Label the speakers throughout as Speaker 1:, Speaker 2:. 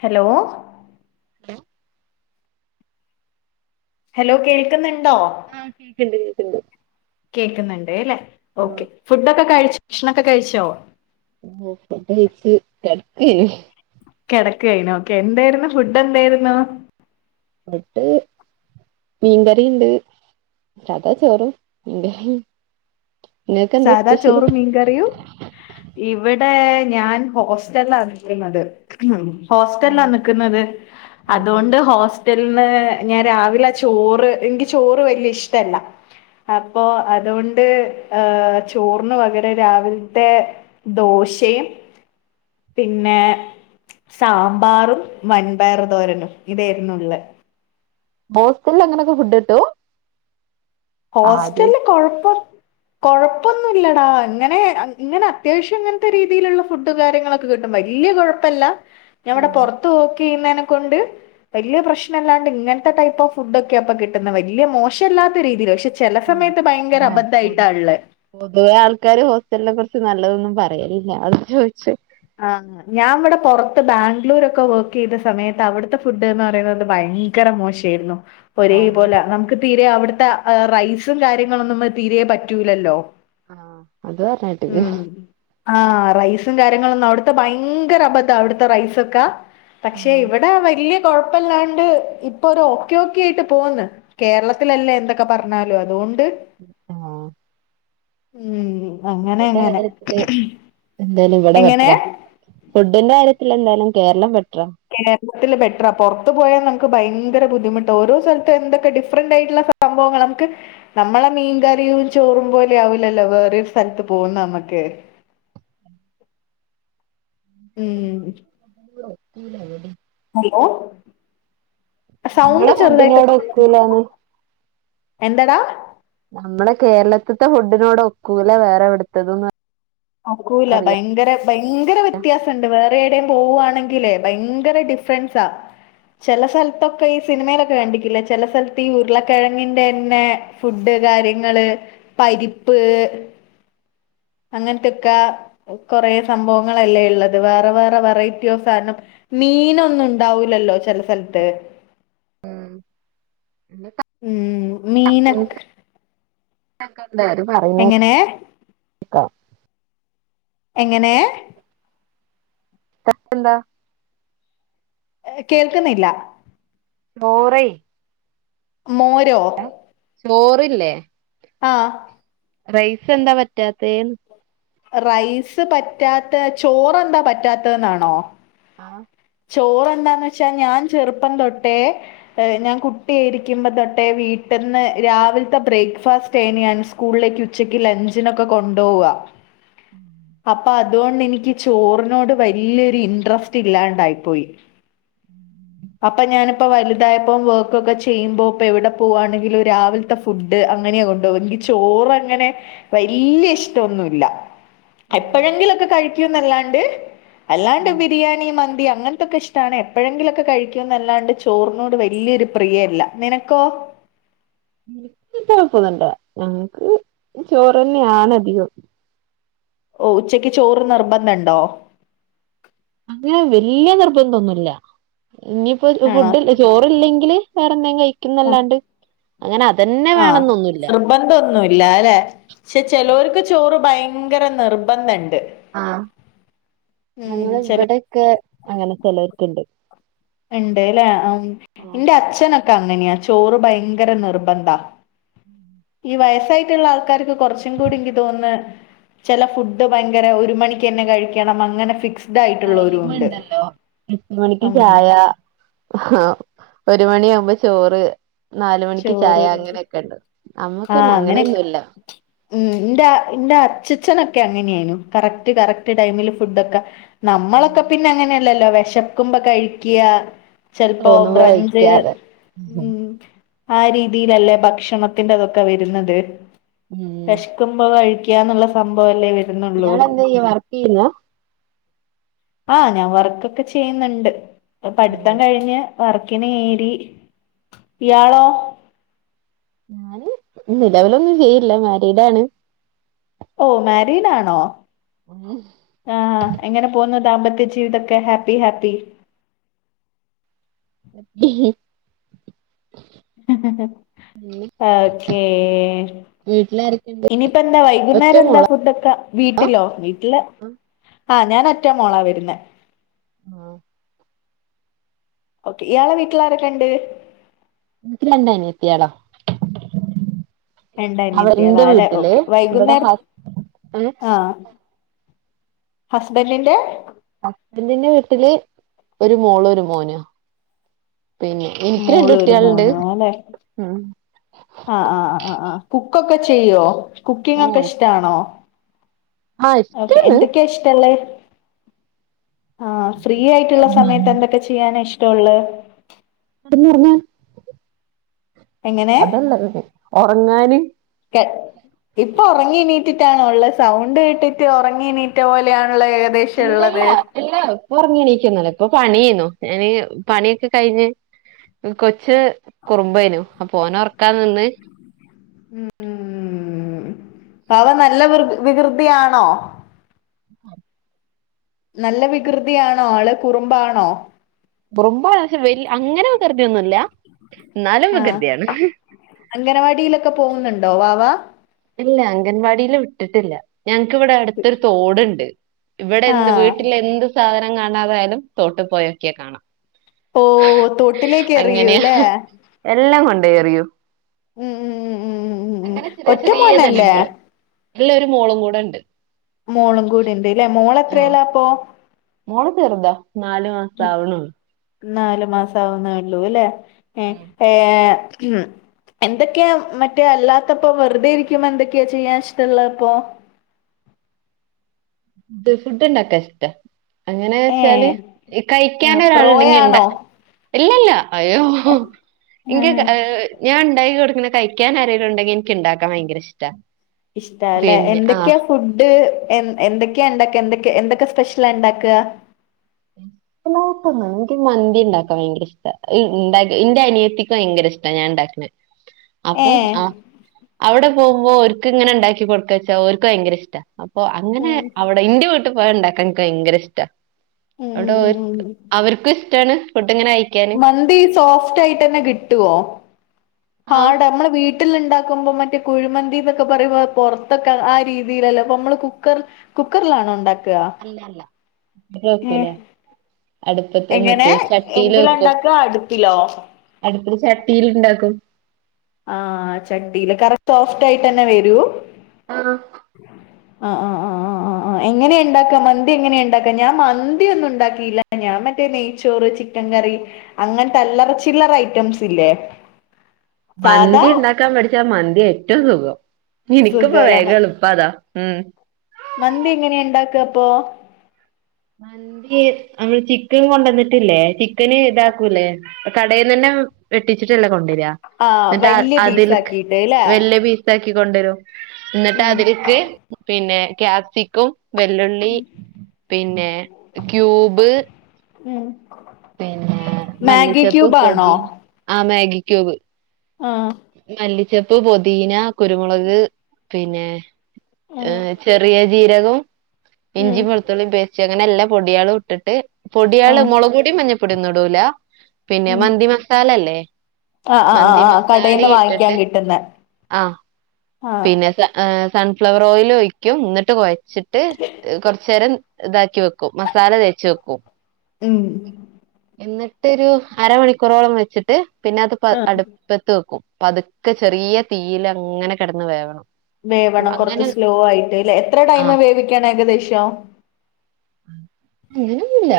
Speaker 1: Hello.
Speaker 2: ലൊ
Speaker 1: hello കേക്കുന്ന്ണ്ടോ
Speaker 2: ആഹ് കേക്കിണ്ട് കേൾക്കിണ്ട്.
Speaker 1: കേക്കുന്നുണ്ട് അല്ലേ ഓക്കേ ഫുഡൊക്കെ കഴിച്ചു ഭക്ഷണൊക്കെ കഴിച്ചോ.
Speaker 2: ഓഹ് ഫുഡായിച് കെടക്കെനി
Speaker 1: കേടാക്കേയ്നോക്കെ എന്തായിരുന്നു ഫുഡ് എന്തായിരുന്നു.
Speaker 2: മട്ട്. മീൻകറീണ്ട് സാധാ ചോറും മീൻകറീ
Speaker 1: സാദാ ചോറൂം മീൻകറിയും ഇവടെ ഞാൻ ഹോസ്റ്റല നിക്കുന്നത്. ഉം ഹോസ്റ്റലാ
Speaker 2: ഉം
Speaker 1: നിക്കുന്നത്
Speaker 2: ഉം ഉം
Speaker 1: അതുകൊണ്ട് ഹോസ് റ്റൽന്ന് ഞാൻ രാവിലെ ആ ചോറ് എനിക്ക് ചോറ് വെല്ല്യ ഇഷ്ടല്ല. അപ്പൊ അതോണ്ട്. ഏഹ് ചോറിന് പകരം രാവിലത്തെ ദോശയും പിന്നെ. സാമ്പാറും വൻപയർതോരനും ഇതായിരുന്നുള്ളെ
Speaker 2: ഹോസ്റ്റൽലങ്ങനൊക്കെ ഫുഡ്‌ ട്ടു.
Speaker 1: ഹോസ്റ്റൽല് കൊഴപ്പോ കൊഴപ്പൊന്നൂല്ലടാ ഇങ്ങനെ ഇങ്ങനെ അത്യാവശ്യം ഇങ്ങൻത്തെ രീതീൽള്ള ഫുഡ് കാര്യങ്ങളൊക്കെ കിട്ടും വല്ല്യ കൊഴ പ്പല്ല ഞാവടെ
Speaker 2: ഉം
Speaker 1: പൊറത്ത് വെക്കെയ്യ്ന്നെനെ കൊണ്ട്. വെല്ല്യ പ്രശ്നല്ലാണ്ട് ഇങ്ങൻത്തെ ടൈപ്പ്ഓഫ് ഫുഡ്ക്കെ ഇപ്പ കിട്ടുന്നെ വെല്ല്യ മോശല്ലാത്ത രീതില് വഷ് ചെല
Speaker 2: ഉം
Speaker 1: സമയത്ത് ഭയങ്കര അബദ്ധയിട്ടള്ള.
Speaker 2: പൊതുവെ ആൾക്കാര് ഹോസ്റ്റൽനെ കുറച്ച് നല്ലതൊന്നും പറയലില്ല അതാ ചോയ്ച്ചെ
Speaker 1: ആഹ് ഞാൻ വടെ പൊറത്ത് ബാംഗ്ലൂരൊക്കെ വർക്കേയ്ത സമയത്ത് അവിടുത്തെ ഫുഡ് ന്ന് പറയുന്നത് ഭയ ഭയങ്കര മോശായിരുന്നു. ഒരേ
Speaker 2: ആഹ്
Speaker 1: പോല നമുക്ക് തീരെ അവിടുത്തെ റൈസും കാര്യങ്ങളൊന്നും തീരേ പറ്റൂലല്ലോ.
Speaker 2: ആഹ അത് പറഞ്ഞാട്ടക്ക്.
Speaker 1: ഉം ആഹ് റൈസും കാര്യങ്ങളൊന്നും അവിടുത്തെ ഭയങ്കര അബദ്ധ അവിടുത്തെ റൈസൊക്ക. പക്ഷെ
Speaker 2: ഉം
Speaker 1: ഇവടെ വല്ല്യ കൊഴപ്പല്ലാണ്ട് ഇപ്പൊ ഒരു ഒക്കെ ഒക്കെ ആയിട്ട് പോന്ന്. കേരളത്തിലല്ലേ എന്തൊക്കെ പറഞ്ഞലു അതോണ്ട്.
Speaker 2: ആഹ്.
Speaker 1: ഉം അങ്ങനെ
Speaker 2: ഫുഡിന്റെ
Speaker 1: അങ്ങനെ.
Speaker 2: കാര്യത്തില് എന്തായാലും ഇവിടെ
Speaker 1: എങ്ങനെ?
Speaker 2: ബെട്ടര ഫുഡിന്റെ കാര്യത്തി എന്തായാലും കേരളം ബെട്ടര.
Speaker 1: കേരളത്തിൽ ബെറ്ററാ പൊറത്ത് പോയാ നമുക്ക് ഭയങ്കര ബുദ്ധിമുട്ട ഓരോ സ്ഥലതും എന്തൊക്കെ ഡിഫറന്റ് ആയിട്ടുള്ള സംഭവങ്ങളൊക്കെ നമ്മളെ മീൻകറിയും ചോറും പോലെ ആവലല്ലോ വേറൊരു സ്ഥലത്ത് പോകുന്ന നമ്മക്ക് [inaudible] ഉം
Speaker 2: [inaudible]
Speaker 1: ഹലോ സൗണ്ട്
Speaker 2: നമ്മളെ
Speaker 1: ചെറുതായിട്ട്
Speaker 2: ഫുഡിനോട് ഒക്കൂലാന്ന്
Speaker 1: എന്തടാ.
Speaker 2: നമ്മള് കേരളത്തിത്തെ ഫുഡിനോട് ഒക്കൂല വേറെ എവിടുത്തെ.
Speaker 1: ആക്കൂല ഭയങ്കര. ഭയങ്കര വ്യത്യാസംഉണ്ട് വേറെ എവിടെയും പോവാണെങ്കില് ഭയങ്കര ഡിഫറൻസാ ചില സ്ഥലത്തൊക്കെ ഈ സിനിമയിലൊക്കെ കണ്ടിക്കില്ല ചില സ്ഥലത്ത് ഈ ഉരുളക്കിഴങ്ങിന്റെ തന്നെ. ഫുഡ് കാര്യങ്ങള് പരിപ്പ്. അങ്ങനത്തൊക്കെ കുറേ സംഭവങ്ങളല്ലേ ഉള്ളത് വേറെ വേറെ വെറൈറ്റി ഓഫ് സാധനം. മീനൊന്നും ഉണ്ടാവൂലല്ലോ ചില സ്ഥലത്ത്.
Speaker 2: ഉം
Speaker 1: ഉം
Speaker 2: ന്ത
Speaker 1: മീനൊക്കെ
Speaker 2: പറയുന്ന [inaudible]
Speaker 1: എങ്ങനെ എങ്ങനെയ....
Speaker 2: [unintelligible]
Speaker 1: കേൾക്കുന്നില്ല
Speaker 2: ചോറയ്.
Speaker 1: മോരോ.
Speaker 2: ചോറില്ലേ.
Speaker 1: ആ..
Speaker 2: റൈസ് എന്താ പറ്റാത്ത.?
Speaker 1: റൈസ് പറ്റാത്ത ചോറെ എന്താ പറ്റാത്തന്നാണോ?
Speaker 2: ആഹ..
Speaker 1: ചോറെ എന്താന്ന് വെച്ചാ ഞാൻ ചെറുപ്പം തൊട്ടേ. ഞാൻ കുട്ടിയായിരിക്കുമ്പോ തൊട്ടേ വീട്ടന്ന് രാവിലത്തെ ബ്രേക്ക്ഫാസ്റ്റ് എനാണ്. സ്കൂളിലേക്ക് ഉച്ചക്ക് ലഞ്ചിനൊക്കെ കൊണ്ടു പോവുക. അപ്പൊ അതുകൊണ്ട് എനിക്ക് ചോറിനോട് വലിയൊരു ഇന്ട്രസ്റ്റ് ഇല്ലാണ്ടായി. പോയി.. അപ്പൊ ഞാനിപ്പോ വലുതായപ്പോ വർക്കൊക്കെ ചെയ്യുമ്പോ ഇപ്പ എവിടെ പോവുവാണെങ്കിലും രാവിലത്തെ. ഫുഡ് അങ്ങനെയ കൊണ്ടോകും എനിക്ക് ചോറ് അങ്ങനെ വല്യ ഇഷ്ടം ഓന്നുമല്ല. എപ്പോഴെങ്കിലും ഒക്കെ കഴിക്കുംന്നല്ലാണ്ട് അല്ലാണ്ട് ബിരിയാണി മന്തി അങ്ങനത്തൊക്കെ ഇഷ്ടാണ് എപ്പോഴെങ്കിലും ഒക്കെ കഴിക്കുംന്നല്ലാണ്ട് ചോറിനോട് വലിയൊരു പ്രിയയല്ല നിനക്കോ.
Speaker 2: കൊഴപ്പം ഒന്നും ഇല്ല ഞങ്ങക്ക് ചോറ് തന്നെ ആണ് അധികം
Speaker 1: ഓഹ് ഉച്ചയ്ക്ക് ചോറ് നിർബന്ധംണ്ടോ
Speaker 2: അങ്ങനെ വല്യ നിർബന്ധം ഒന്നുല്ല ഇനി ഇപ്പൊ
Speaker 1: ആണോ
Speaker 2: ഫുഡ ചോറില്ലെങ്കില് വേറെ എന്തെങ്കിലും
Speaker 1: ആഹ്
Speaker 2: കഴിക്കുന്നല്ലാണ്ട് അങ്ങനെ അതന്നെ
Speaker 1: ആഹ്
Speaker 2: വേണന്നൊന്നുല്ല
Speaker 1: ശ്ര നിർബന്ധം ഒന്നുല്ല അല്ലെ പക്ഷെ ചെലോർക്ക് ചോറ് ഭയങ്കര നിർബന്ധണ്ട്
Speaker 2: ആഹ്
Speaker 1: ഉം
Speaker 2: ഞങ്ങളെ
Speaker 1: ചെലോ
Speaker 2: ഇവിടൊക്കെ അങ്ങനെ ചെലോർക്കുണ്ട്
Speaker 1: ഇണ്ട്ലേ ഇന്റെ അച്ഛനൊക്കെ അങ്ങനെയാ ചോറ് ഭയങ്കര നിർബന്ധാ
Speaker 2: ഉം
Speaker 1: ഈ വയസ്സായിട്ടുള്ള ആൾക്കാർക്ക് കുറച്ചും കൂടി എനിക്ക് തോന്ന്ന്ന് ചില ഫുഡ് ഭയങ്കര ഒരു മണിക്ക് തന്നെ കഴിക്കും
Speaker 2: ആഹ് ടൈമ് ഇണ്ടല്ലോ എട്ടുമണിക്ക്
Speaker 1: ഉം
Speaker 2: ചായ ആഹ ഒരു മണിയാമ്പൊ ചോറ് നാല് മണിക്ക് ചായ
Speaker 1: ചോറ്
Speaker 2: അങ്ങനെ ഒക്കെ ഉണ്ട് നമ്മുക്ക്
Speaker 1: ആഹ്
Speaker 2: പിന്നെ അങ്ങനെ
Speaker 1: അങ്ങനെയൊക്കെ
Speaker 2: ഒന്നുല്ല
Speaker 1: ഉം ഇന്റെ ഇന്റെ അച്ചഛനൊക്കെ അങ്ങനെയായിരുന്നു കറക്റ്റ് കറക്റ്റ് ടൈമിൽ ഫുഡൊക്കെ നമ്മളൊക്കെ പിന്നെ അങ്ങനെ അല്ലല്ലോ വെശക്കുമ്പൊ കഴിക്യാ ചെലപോ
Speaker 2: തോന്നുമ്പോ
Speaker 1: ബ്രഞ്ച്
Speaker 2: കഴിക്കാതെ
Speaker 1: ഉം ആ രീതീലല്ലേ ഭക്ഷണത്തിന്റെ ഇതൊക്കെ വരുന്നത് വെഷ് ക്കുമ്പോ കഴിക്കാന്നുള്ള സംഭവല്ലേ വെര്ന്നൊള്ളൂ
Speaker 2: ഇയാളെന്താ ചെയ്യ വർക്ക് ചെയ്യുന്നോ
Speaker 1: ആഹ് ഞാൻ വർക്കൊക്കെ ചെയ്യുന്ന്ണ്ട് ഇപ്പം പടിത്തം
Speaker 2: ആഹ്
Speaker 1: കഴിഞ്ഞ് വർക്കിന് കേറി ഇയാളോ
Speaker 2: ഞാന് നിലവിലൊന്നും ചെയ്യില്ല മാരീഡാണ്
Speaker 1: ഓഹ് മാരീഡാണോ
Speaker 2: ഉം
Speaker 1: ആഹ് എങ്ങനെ പോവുന്നു ദാമ്പത്യ ജീവിതൊക്കെ ഹാപ്പി ഹാപ്പി
Speaker 2: [unintelligible]
Speaker 1: ഓക്കേ
Speaker 2: വീട്ട്ലാരെക്കെണ്ട്
Speaker 1: ഇനിപ്പൊ എന്താ വൈകുന്നേരെന്താ ഫുഡൊക്ക വീട്ടിലോ വീട്ടില് ആഹ് ഞാൻ ഒറ്റ മോളാ വരുന്നെ
Speaker 2: ആഹ്
Speaker 1: ഓക്കെ ഇയാളെ വീട്ടിലാരൊക്കെണ്ട്
Speaker 2: ഇൻക്ക് രണ്ട് അനിയത്യാള
Speaker 1: രണ്ടനിയത്യാളാലെ ഓക്കെ
Speaker 2: ഇവിടെ
Speaker 1: വൈകുന്നേരം
Speaker 2: ഹസ്
Speaker 1: ആഹ് ഹസ്ബന്റിന്റെ
Speaker 2: ഹസ്ബന്റിന്റെ വീട്ടില് ഒരു മോളു ഒരു മോനു പിന്നെ ഇൻക്ക് രണ്ട്
Speaker 1: മോളും ഒരു
Speaker 2: കുട്ട്യാള്ണ്ട് ഉം
Speaker 1: ആഹ് ആഹ് ആഹ് ആഹ് കുക്കൊക്കെ ചെയ്യോ കുക്കിംഗൊക്കെ
Speaker 2: ഓഹ്
Speaker 1: ഇഷ്ടാണോ
Speaker 2: ആഹ്
Speaker 1: ഓക്കെ
Speaker 2: ഇഷ്ടാണ്
Speaker 1: എന്തൊക്കെയാ ഇഷ്ടള്ളത് ആഹ് ഫ്രീ ആയിട്ട്ള്ള സമയത്ത് എന്തൊക്കെ ചെയ്യാനാ ഇഷ്ട്ടൊള്ളത് എങ്ങനെ
Speaker 2: [unintelligible] ഒറങ്ങാന്
Speaker 1: [unintelligible] ഇപ്പൊ ഒറങ്ങി എണീറ്റിട്ടാണോ ഇള്ളത് സൗണ്ട് കേട്ടിട്ട് ഒറങ്ങി എനീറ്റ പോലെയാണ്ള്ള
Speaker 2: ഇല്ല ഇല്ല ഇല്ല ഇപ്പൊറങ്ങിണീക്കൊന്നല്ല ഇപ്പൊ പണിയേന്നു ഞാന് പണിയൊക്കെ കഴിഞ്ഞ് കൊച്ച് കുറുമ്പേനു അപ്പൊ ഓനെ ഒർക്കാൻ നിന്ന്
Speaker 1: വാവ നല്ല വിർ വികൃതിയാണോ
Speaker 2: ഉം
Speaker 1: നല്ല വികൃതിയാണോ ആള് കുറുമ്പാണോ
Speaker 2: കുറുമ്പാണോ ചോയ്ച്ചാ വെ അങ്ങനെ വികൃതിയൊന്നുവില്ല എന്നാലും
Speaker 1: ആഹ്
Speaker 2: വികൃതിയാണ്
Speaker 1: അംഗനവാടിയിലൊക്കെ പോവുന്നുണ്ടോ വാവ
Speaker 2: ഇല്ല അംഗൻവാടീല് വിട്ടിട്ടില്ല ഞങ്ങക്ക് ഇവടെ അടുത്തൊരു തോടുണ്ട് ഇവിടെ എന്ത്
Speaker 1: ആഹ്
Speaker 2: വീട്ടിലെന്ത് സാധനം കാണാതായാലും തോട്ടിൽ പോയി നോക്കിയാൽ കാണാം
Speaker 1: ഓ തൊട്ടിലേക്ക്
Speaker 2: അങ്ങനെയാ
Speaker 1: എറിയൂല്ലേ
Speaker 2: എല്ലാം കൊണ്ടോയി ഏറിയും
Speaker 1: ഉം ഉം ഉം ഉം ഉം ഉം
Speaker 2: അങ്ങനെ ചെറിയ
Speaker 1: ഒറ്റ
Speaker 2: ചെറിയ
Speaker 1: മോനല്ലേ
Speaker 2: പണികള് ഇനി ഒരു മോളും കൂടെയുണ്ട്
Speaker 1: മോളും കൂടിണ്ട് ഇല്ലേ മോള്
Speaker 2: ആ
Speaker 1: എത്രയിലാ അപ്പൊ
Speaker 2: മോള് ചെറുതാ നാല് മാസം ആവണേയുള്ളു
Speaker 1: നാല് മാസം ആവുന്നേ ഉള്ളൂ അല്ലേ ഏ ഏ എന്തൊക്കെയാ മറ്റേ അല്ലാത്തപ്പോ വെറുതെ ഇരിക്കുമ്പോ എന്തൊക്കെയാ ചെയ്യാൻ ഇഷ്ടവൊള്ളത് അപ്പോ
Speaker 2: ഫുഡുണ്ടാക്കാൻ ഇഷ്ടാ അങ്ങനെ വച്ചാല്
Speaker 1: ഏഹ് ആഹ്
Speaker 2: കഴിക്കാനൊരാള് ഉണ്ടെങ്കി ഇണ്ടാ
Speaker 1: പ്രോയാണോ
Speaker 2: ഇല്ലില്ല അയ്യോ ഇൻക് ഏഹ് ഞാൻ ഇണ്ടാക്കി കൊടുക്കണത് കഴിക്കാൻ ആരേലും ഉണ്ടെങ്കി എനിക്ക് ഉണ്ടാക്കാൻ ഭയങ്കര ഇഷ്ടവാ
Speaker 1: ഇഷ്ടവാ അല്ലേ എന്തൊക്കെയാ ഫുഡ് എ എന്തൊക്കെയാ ഉണ്ടാക്കുക എന്തൊക്കെ എന്തൊക്കെ സ്പെഷ്യലാ ഉണ്ടാക്കുക
Speaker 2: [unintelligible] മന്തി മന്തി ഉണ്ടാക്കാൻ ഭയങ്കര ഇഷ്ടവാ എന്റെ എന്റെ അനിയത്തിക്ക് ഭയങ്കര ഇഷ്ടവാ ഞാൻ ഉണ്ടാക്കണേ അപ്പൊ
Speaker 1: ഏഹ്
Speaker 2: ആ അവിടെ പോകുമ്പോ ഓർക്ക് ഇങ്ങനെ ഉണ്ടാക്കി കൊടുക്കാച്ചാ ഓർക്ക് ഭയങ്കര ഇഷ്ടവാ അപ്പോ അങ്ങനെ
Speaker 1: ഉം
Speaker 2: അവിടെ ഇന്റെ വീട്ടിൽ പോയി ഉണ്ടാക്കാൻ എനിക്ക് ഭയങ്കര ഇഷ്ടവാ
Speaker 1: ഉം
Speaker 2: അവിടെ
Speaker 1: ഉം ഉം
Speaker 2: അവർക്കും ഇഷ്ടവാണ് ഫുഡിങ്ങനെ കയി
Speaker 1: മന്തി സോഫ്റ്റായിട്ട് തന്നെ കിട്ടുവോ
Speaker 2: ആഹ്
Speaker 1: ഹാർഡ് നമ്മള് വീ ട്ടിൽ ഉണ്ടാക്കുമ്പോ മറ്റേ കുഴിമന്തി എന്നൊക്കെ പറയുമ്പോ പൊറത്തൊക്കെ ആ രീതിയിലല്ലേ അപ്പൊ നമ്മള് കുക്കർ കുക്കറിലാണോ ഉണ്ടാ ക്കാ
Speaker 2: അല്ല അല്ല ഇവിടെ വെക്കൂല
Speaker 1: ഏഹ്
Speaker 2: അടുപ്പത്ത്
Speaker 1: എങ്ങനെ
Speaker 2: മറ്റേ
Speaker 1: എ
Speaker 2: ചട്ടിയില്
Speaker 1: ന്തിലാ
Speaker 2: വെക്കും.
Speaker 1: ഇണ്ടാക്കുക അടുപ്പിലോ
Speaker 2: അടുപ്പില് ചട്ടിയിൽ ഉണ്ടാക്കും
Speaker 1: ആഹ് ചട്ടിയില് കറക്റ്റ് സോഫ്റ്റായിട്ട് തന്നെ വരും
Speaker 2: ആഹ്
Speaker 1: ആഹ് ആഹ് ആഹ് ആഹ് ആഹ് ആഹ് എങ്ങനെയാ ഉണ്ടാക്കുക മന്തി എങ്ങനെയാ ഉണ്ടാക്കുക ഞാൻ മന്തി ഒന്നും ഉണ്ടാക്കിയില്ല ഞാൻ മറ്റേ നെയ്ച്ചോറ് ചി ചിക്കൻ കറി അങ്ങനത്തെ അല്ലറ ചില്ലറ ഐറ്റംസ് ഇല്ലേ സാധാ
Speaker 2: മന്തി ഉണ്ടാക്കാൻ പഠിച്ചാ മന്തിയാ ഏറ്റവും സുഖം എനിക്കിപ്പ
Speaker 1: സുഖലന
Speaker 2: വേഗം എ ളുപ്പം അതാ ഉം
Speaker 1: മന്തി എങ്ങനെയാ ഉണ്ടാക്കുക അപ്പൊ
Speaker 2: മന്തി നമ്മള് ചിക്കൻ കൊണ്ടന്നിട്ടില്ലേ ചിക്കന് ഇതാക്കൂല്ലേ കടയിന്ന് തന്നെ വെട്ടിച്ചിട്ടല്ലേ കൊണ്ടുരുവാ
Speaker 1: ആ
Speaker 2: എന്നിട്ട് അ
Speaker 1: വല്യ
Speaker 2: അതിൽ
Speaker 1: പീസ് ആക്കിട്ട് ല്ലേ
Speaker 2: വല്ല്യ മീൻ [unintelligible] കൊണ്ടുരും എന്നിട്ട്
Speaker 1: ഉം
Speaker 2: അതിലേക്ക് പിന്നെ ക്യാപ്സിക്കും വെല്ലുള്ളി പിന്നെ ക്യൂബ്
Speaker 1: ഉം
Speaker 2: പിന്നെ
Speaker 1: മാഗി ക്യൂബാണോ
Speaker 2: ആഹ് മാഗിക്യുബ്.
Speaker 1: ആഹ്
Speaker 2: മല്ലിച്ചപ്പ് പൊതീന കുരുമുളക് പിന്നെ ഏ
Speaker 1: ആഹ്
Speaker 2: ചെറിയ ജീരകവും ഇഞ്ചി
Speaker 1: ഉം
Speaker 2: വെള്ത്തുള്ളി പെ ചെ എങ്ങനെ എല്ലാ പൊടിയളും ഇട്ടിട്ട് പൊടിയള്
Speaker 1: ആഹ്
Speaker 2: മുളക് പൊടിയും മഞ്ഞപ്പൊടിയും ഒന്നും ഇടൂല പിന്നെ
Speaker 1: ഉം
Speaker 2: മന്തി മസാലല്ലേ മന്തി മ
Speaker 1: വിടെന്ന് വാങ്ങിക്കാൻ കിട്ടുന്ന
Speaker 2: പിന്നെ സ സൺഫ്ലവർ ഓയിൽ ഒഴിക്കും എന്നിട്ട് കൊഴച്ചിട്ട് കൊർചേരം ഇതാക്കി വെക്കും മസാല തേച് വെക്കും
Speaker 1: ഉം
Speaker 2: എന്നിട്ടൊരു അരമണിക്കൂറോളം വെച്ചിട്ട് പിന്നെ അത് പ
Speaker 1: ആഹ്
Speaker 2: അടുപ്പത്ത് വെക്കും പതുക്കെ ചെറിയ തീൽ അങ്ങനെ കിടന്ന് വേവണം
Speaker 1: വേവണം കൊറച്ച്
Speaker 2: അങ്ങനെ
Speaker 1: സ്ലോ ആയിട്ട് ഇല്ലേ എത്ര ടൈം
Speaker 2: ആഹ്
Speaker 1: വേവിക്കണം ഏകദേശം
Speaker 2: അങ്ങനൊന്നുല്ല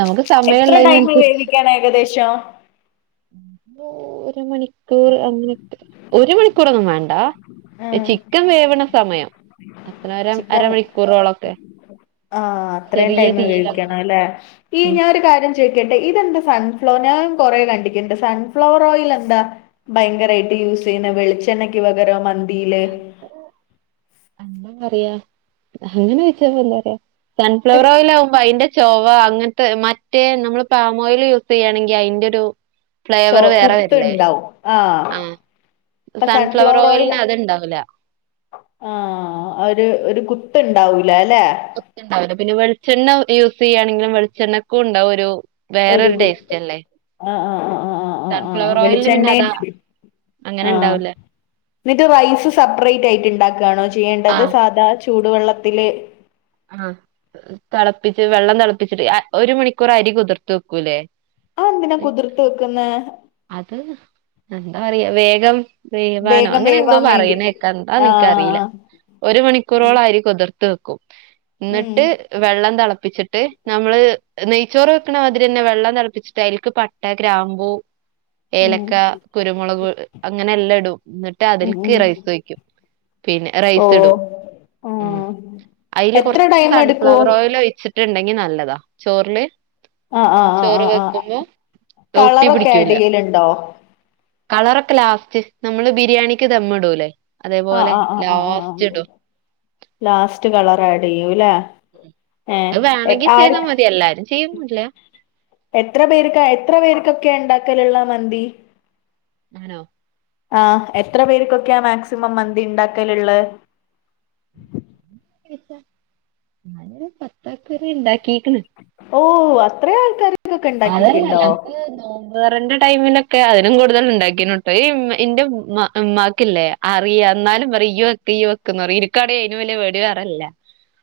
Speaker 2: നമുക്ക് സമയം
Speaker 1: എത്ര ടൈം
Speaker 2: ഉള്ളതിനനുസരിച്ച്
Speaker 1: വേവിക്കണം ഏകദേശം
Speaker 2: ഒരു മണിക്കൂർ അങ്ങനെക്കെ ഒരു മണിക്കൂർന്നും വേണ്ട എഹ്
Speaker 1: ഉം
Speaker 2: ചിക്കൻ വേവണ സമയം. അത്ര അര
Speaker 1: ച്ചിക്കൻ
Speaker 2: അരമണിക്കൂറോളൊക്കെ
Speaker 1: ആഹ് അത്രയും
Speaker 2: ചെറിയ
Speaker 1: ടൈം
Speaker 2: തീയില
Speaker 1: വേവിക്കണല്ലേ ഈ
Speaker 2: ഉം
Speaker 1: ഞാ ഒരു കാര്യം ചോയ്ക്കട്ടെ ഇതെന്താ സൺഫ്ലവർ ഞാൻ കൊറേ കണ്ടിക്കണ്ട് സൺഫ്ലവർ ഓയിൽ എന്താ? ഭയങ്കരയിട്ട് യൂസ് ചെയ്യുന്ന വെളിച്ചെണ്ണക്ക് വകരം മന്തിയില്?
Speaker 2: എന്തന്നറിയ അയ്ന് [unintelligible] അറിയാ സൺഫ്ലവർ ഓയിലാകുമ്പോ അയിന്റെ ചൊവ അങ്ങനത്തെ മറ്റേ നമ്മള് പാം ഓയിൽ യൂസെയ്യാണെങ്കി അയ്ന്റെ ഒരു
Speaker 1: ചോ
Speaker 2: ഫ്ലേവർ വേറെ വരില്ലേ
Speaker 1: കുത്തുണ്ടാവും ആഹ്
Speaker 2: ആഹ്
Speaker 1: ഇപ്പൊ
Speaker 2: സൺഫ്ലവർ
Speaker 1: ഓയിൽ
Speaker 2: ഓയിൽന് അത്ണ്ടാവുല
Speaker 1: ആഹ് ഒരു ഒരു കുത്ത് ണ്ടാവൂലാലേ
Speaker 2: ത്ണ്ടാവ് ല പിന്നെ വെളിച്ചെണ്ണ യൂസെയ്യാണെങ്കിലും വെളിച്ചെണ്ണക്കും ഉണ്ടാവും ഒരു
Speaker 1: ഒരു
Speaker 2: വേറരു
Speaker 1: കുത്ത്
Speaker 2: ടേസ്റ്റല്ലേ
Speaker 1: ആഹ് ആഹ് ആഹ് ആഹ് ആഹ് ആഹ് ആഹ്
Speaker 2: സൺഫ്ലവർ ഓയിലിന് പിന്നെ
Speaker 1: വെളിച്ചെണ്ണയും
Speaker 2: അതാ അങ്ങനെണ്ടാവൂലേ
Speaker 1: ന്നിട്ട് റൈസ് സെപ്പറേറ്റ് ആയിട്ട് ഇണ്ടാക്കാണോ ചെയ്യേണ്ടത്
Speaker 2: ആഹ്
Speaker 1: സാധാ ചൂടുവെള്ളത്തില്
Speaker 2: ആഹ് തിളപ്പിച്ച് വെള്ളം തിളപ്പിച്ചിട്ട് ഒരു മണിക്കൂർ അരി കുതിർത് വെക്കൂല്ലേ
Speaker 1: അഎന്തിനാ കുതിർത്ത് വെക്കുന്നേ
Speaker 2: അത് എന്താ പറയാ വേഗം വേവാനോ
Speaker 1: വേഗം
Speaker 2: അങ്ങനെ എന്തോ
Speaker 1: വേവാൻ വേണ്ടി
Speaker 2: പറയണേക്കാ അഒന്നും ഇൻക്കറിയില്ല
Speaker 1: ആഹ്
Speaker 2: ഒരു
Speaker 1: ഉം
Speaker 2: മണിക്കൂറോളാരി കുതിർ ത്ത് വെക്കും എന്നിട്ട്
Speaker 1: ഉം
Speaker 2: വെള്ളം തിളപ്പിച്ചിട്ട് നമ്മള് നെയ്ച്ചോറ് വെക്കണമാതിരിയെന്നെ വെള്ളം തിളപ്പിച്ചിട്ട് അതിൽക്ക് പട്ട ഗ്രാമ്പൂ
Speaker 1: ഉം
Speaker 2: ഏലക്ക കുരുമുളക് അങ്ങനെ എല്ലാം ഇടും എന്നിട്ട്
Speaker 1: ഉം ഉം
Speaker 2: അതിൽക്ക് റൈസ് വയ്ക്കും പിന്നെ
Speaker 1: ഓ
Speaker 2: റൈസ് ഇടു ഉം
Speaker 1: ആഹ്
Speaker 2: ഇല്
Speaker 1: എത്ര
Speaker 2: കുറച്ച്
Speaker 1: ടൈം എടുക്കും
Speaker 2: സൺഫ്ലവർ ഓയിൽ ഒഴിച്ചിട്ടുണ്ടെങ്കി നല്ലതാ ചോറ്ല്
Speaker 1: ആഹ് ആഹ് ആഹ്
Speaker 2: ചോറ്
Speaker 1: ആഹ് ആഹ്
Speaker 2: വെക്കുമ്പോ ഒട്ടി
Speaker 1: കളറൊക്കെ ആഡ്
Speaker 2: പിടിക്കൂല
Speaker 1: ചെയ്യലുണ്ടോ
Speaker 2: കളറൊക്കെ ലാസ്റ്റ് നമ്മള് ബിരിയാണിക്ക് ദമ്മ് ഇടൂല്ലേ
Speaker 1: ആഹ്
Speaker 2: അതേപോലെ
Speaker 1: ആഹ് ആഹ് ആഹ്
Speaker 2: ലാസ്റ്റ്
Speaker 1: ആഹ്
Speaker 2: ഇടും
Speaker 1: ലാസ്റ്റ് കളർ ആഡയ്യൂല്ലേ
Speaker 2: അഹ് വേണങ്കി ചെയ്താ മതി എല്ലാരും ചെയ്യന്നുല്ല
Speaker 1: എത്ര പേർക്ക് എത്ര പേർക്കൊക്കെ ണ്ടാക്കലുള്ളെ മന്തി
Speaker 2: ആണോ
Speaker 1: ആഹ് എത്ര പേർക്കൊക്കെയാ മാക്സിമം മന്തി ണ്ടാക്കലുള്ളെ
Speaker 2: ഞാനൊരു പത്താക്ക് വരെ ഇണ്ടാക്കീക്ക്ണ്
Speaker 1: ഓഹ് അത്രേ ആൾക്കാർ
Speaker 2: അതല്ല ഞങ് ക് നോമ്പ് തൊറന്റെ ടൈമിലൊക്കെ അതിനും കൂടുതല്ണ്ടാക്കീണ് ട്ടോ ഈ ഇന്റെ ഉ ഉമ്മാക്കില്ലേ അറിയ, ന്നാലും പറ്യും ഇയ്യ്‌ വെക്ക് ഇയ്യ്‌ വെക്ക്ന്നപറ്യു. ഇനിക്കാണെങ്കി അയ്ലും വല്യ പേടി വേറല്ല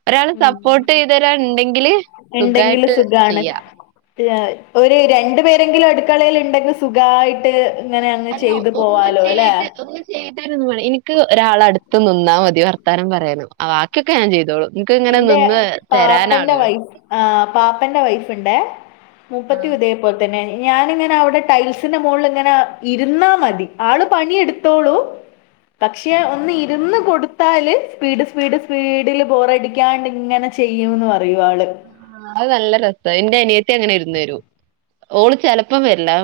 Speaker 2: ഒരാള് സപ്പോട്ട്
Speaker 1: ഉം
Speaker 2: ചെയ്തെരാൻണ്ടെങ്കില്
Speaker 1: ഇണ്ടെങ്കില്
Speaker 2: സുഖായിട്ട്
Speaker 1: സുഖാണ്
Speaker 2: ചെയ്യാ
Speaker 1: ഒരു രണ്ട് പേരെങ്കിലും അടുക്കളേല്ണ്ടെങ്കില് സുഗായിട്ട് ഇങ്ങനെ അങ്ങ് ചെയ്തു പോവാലോ അല്ലേ
Speaker 2: [unintelligible] ഇന്ക്ക് ഒരാളട്ത്ത് നിന്നാ മതി. വർത്താനം പറയാന്, ബാക്കിയൊക്കെ ഞാൻ ചെയ്തോളു ഇൻക്ങ്ങനെ നിന്ന് തരാനാള് വേണം
Speaker 1: ആഹ് പാപ്പന്റെ വൈഫ്ണ്ടേ,
Speaker 2: ആ,
Speaker 1: മൂപ്പത്ത്യു ഇതേ പോൽതന്നെ ഞാനിങ്ങനെ അവിടെ ടൈൽസിന്റെ മോൾള്ങ്ങനെ ഇരുന്നാ മതി, ആള് പണിയെടുത്തോളും പക്ഷെ ഒന്ന് ഇരുന്ന് കൊടുത്താല് സ്പീഡ് സ്പീഡ് സ്പീഡില് ബോറടി ക്യാണ്ട്ങ്ങനെ ചെയ്യൂന്ന് പറയു ആള്
Speaker 2: ആഹ് അത് നല്ല രസ, ഇന്റെ അനിയത്ത്യങ്ങനെ ഇര്ന്നെരും. ഓള് ചെലപ്പം വെര്ലാ